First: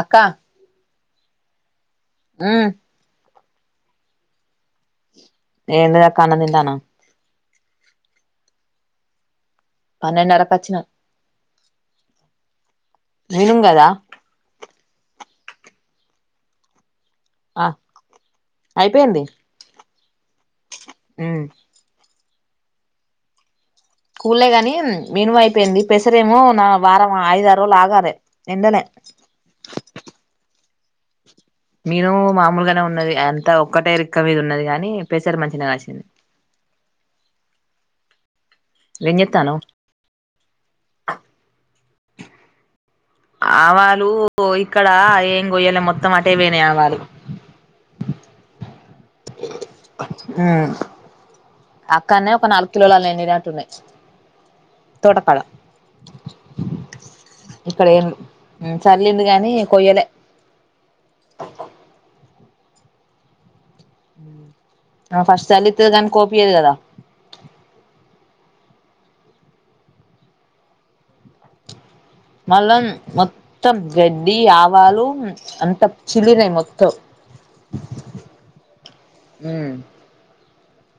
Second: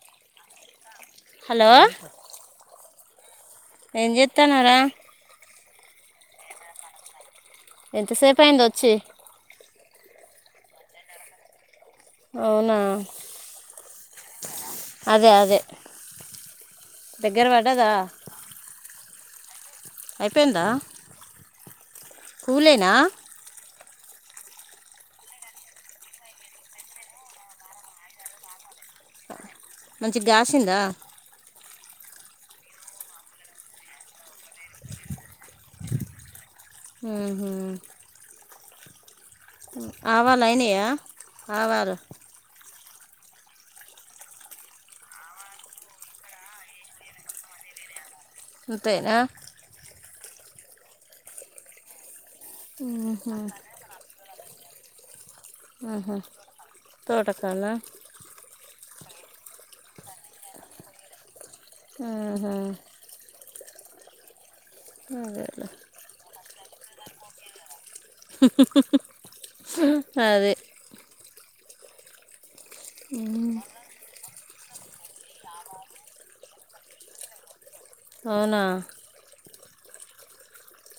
అక్క హలో ఆ ఏం చెతానారు ఏంలేదాకా అన్నం తింటాన ఎంత సేపు అయింది వచ్చి పన్నెడున్నారా కొచ్చిన అవునా కదా అదే అదే దగ్గర ఆ పడ్డదా అయిపోయిందా హ్మ్మ్ కూలేనా కూలే గాని మినుము అయిపోయింది పెసరేమో నా వారం ఐదు ఆరు రోజులు ఆగాలే ఎండనే మంచి గాసిందా మీనుము మామూలుగానే ఉన్నది అంతా ఒక్కటై రక్క మీది ఉన్నది కాగాని పసారు మంచినే కాసింది హ హుమ్ లింగ్ ఆవాలైనేయా ఆవాలు ఆవాలు ఇక్కడ ఏం కొయ్యాలి మొత్తం అటే పోయినై ఆవాలు అంతేన అక్కనే ఒక నాలుగు కిలోల ఊహు, ఎండినట్టు ఉన్నాయి తోటపాల అహ్మ్మ్ తోటపల చల్లిండు గానీ కొయ్యలే అహ్మ్మ్ ఆ ఫస్ట్ అదేలే. చెల్లిస్తది కానీ కోపియదు కదా అదే మళ్ళం మొత్తం గడ్డి ఆకు వాళ్ళు అంత చిల్లినయి మొత్తం అవునా హుమ్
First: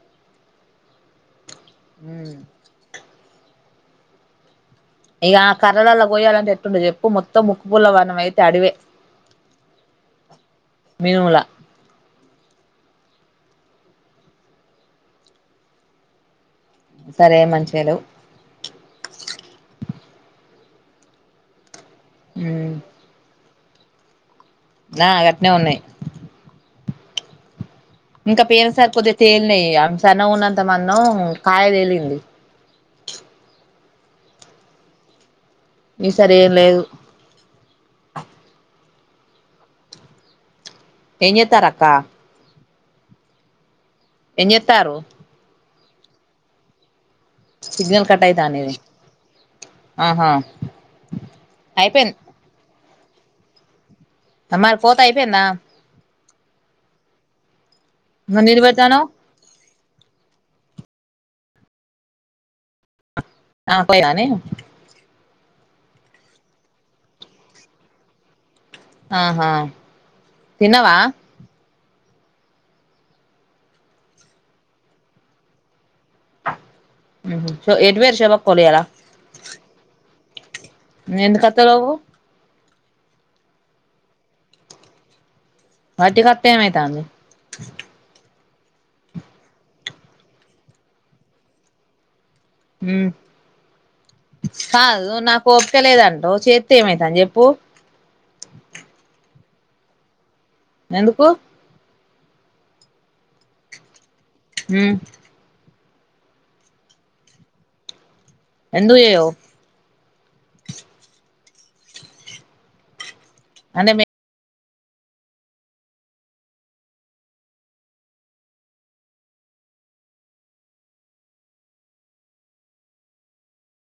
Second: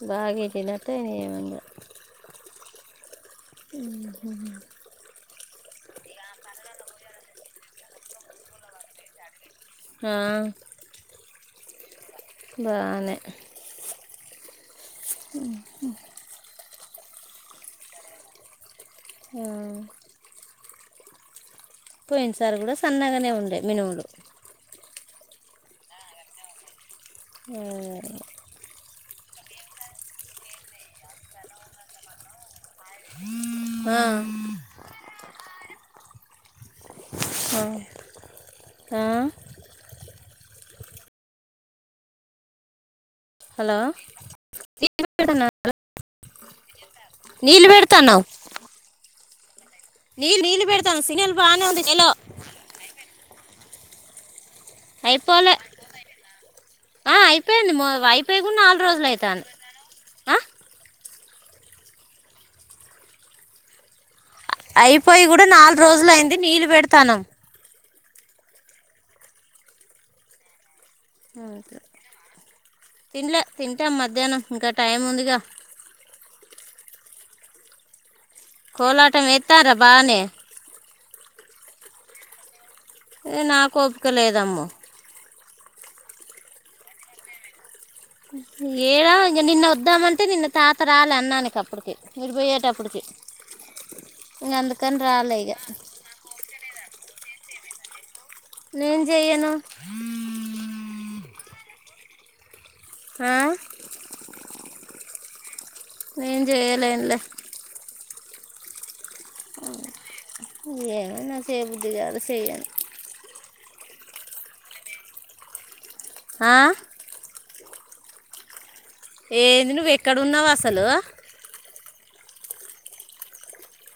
లగేకి లేతే ఏమిరావ్ ఉమ్ ఊహ్మ్మ్ ఇక కర్రలలా కోయాలంటే అట్లుంటది చెప్పు మొత్తం ముక్కు పూల వనం అయితే అడివే ఆ మినుముల బానే హ్మ్ హ్మ్ సరే మంచిగలేవు ఆ పోయినసారి కూడా, ఉమ్ సన్నగానే ఉండే మినుములు. నా గట్నే ఉన్నాయి. ఇంకా పేరు సార్ కొద్దిగా తేలినయి సన్నగా, ఉన్నంత మందం కాయ తేలింది. మ్మ ఈ సారి ఎమ్ లేదు ఆ. ఎమ్ చేతారూ అక్క హలో ఏం చేతరు నీళ్ళు నీలు సిగ్నల్ పెడతానావ్ కట్ అయితాంది ఇది ఆహా నీళ్లు నీళ్లు పెడతానామ్, సిగ్నెల్ బానే ఉంది హలో. అయిపోయింది మరి కోత అయిపోయిందా. అయిపోలే ఆ అయిపోయింది అయిపోయి మరి కూడా నీళ్ళు నాలుగు పెడతానవ్ రోజులు అవుతాంది. ఆ పో కానీ అయిపోయి కూడా నాలుగు రోజులు అయింది. నీళ్లు పెడత్తనామ్ ఆహా తిన్నావ్ తినలే తింటాం, మధ్యాహ్నం ఇంకా టైం ఉందిగా. ఏటు పోయిండ్రు షేబాక్ కోలాటం ఎత్తారా బానే నువ్వు ఎందుకు వోత్తలేవు ఏ నాకు ఓపికలేదామ్మ వట్టిగా వస్తే ఏమైతంది ఏడా ఇంక నిన్న వద్దామంటే నిన్న తాత రాలే అన్నానికి అప్పటికి. నువ్వు పొయ్యేటప్పుడికి ఉమ్ కాదు నాకు ఒపికలేదంటవ్ చేస్తే ఏమైతాంది చెప్పు నేను చెయను హుమ్మ్ ఎందుకు ఆ హుమ్మ్ నేను చేయాలెన్లే ఎందుకు చెయ్యావ్ ఏమో నాకు చేయ బుద్ధి కాలే చేయలే అంటే మిక్ ఆ ఏంది నువ్వు ఎక్కడు ఉన్నావు అసలు.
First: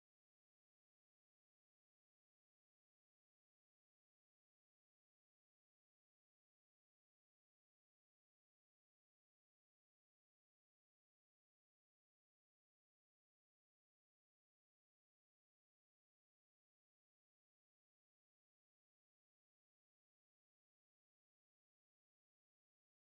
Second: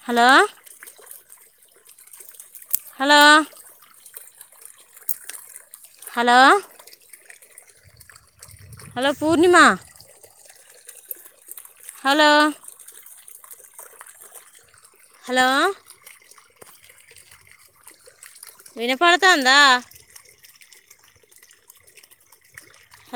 Hello hello hello hello Purnima hello hello వినపడుతాందా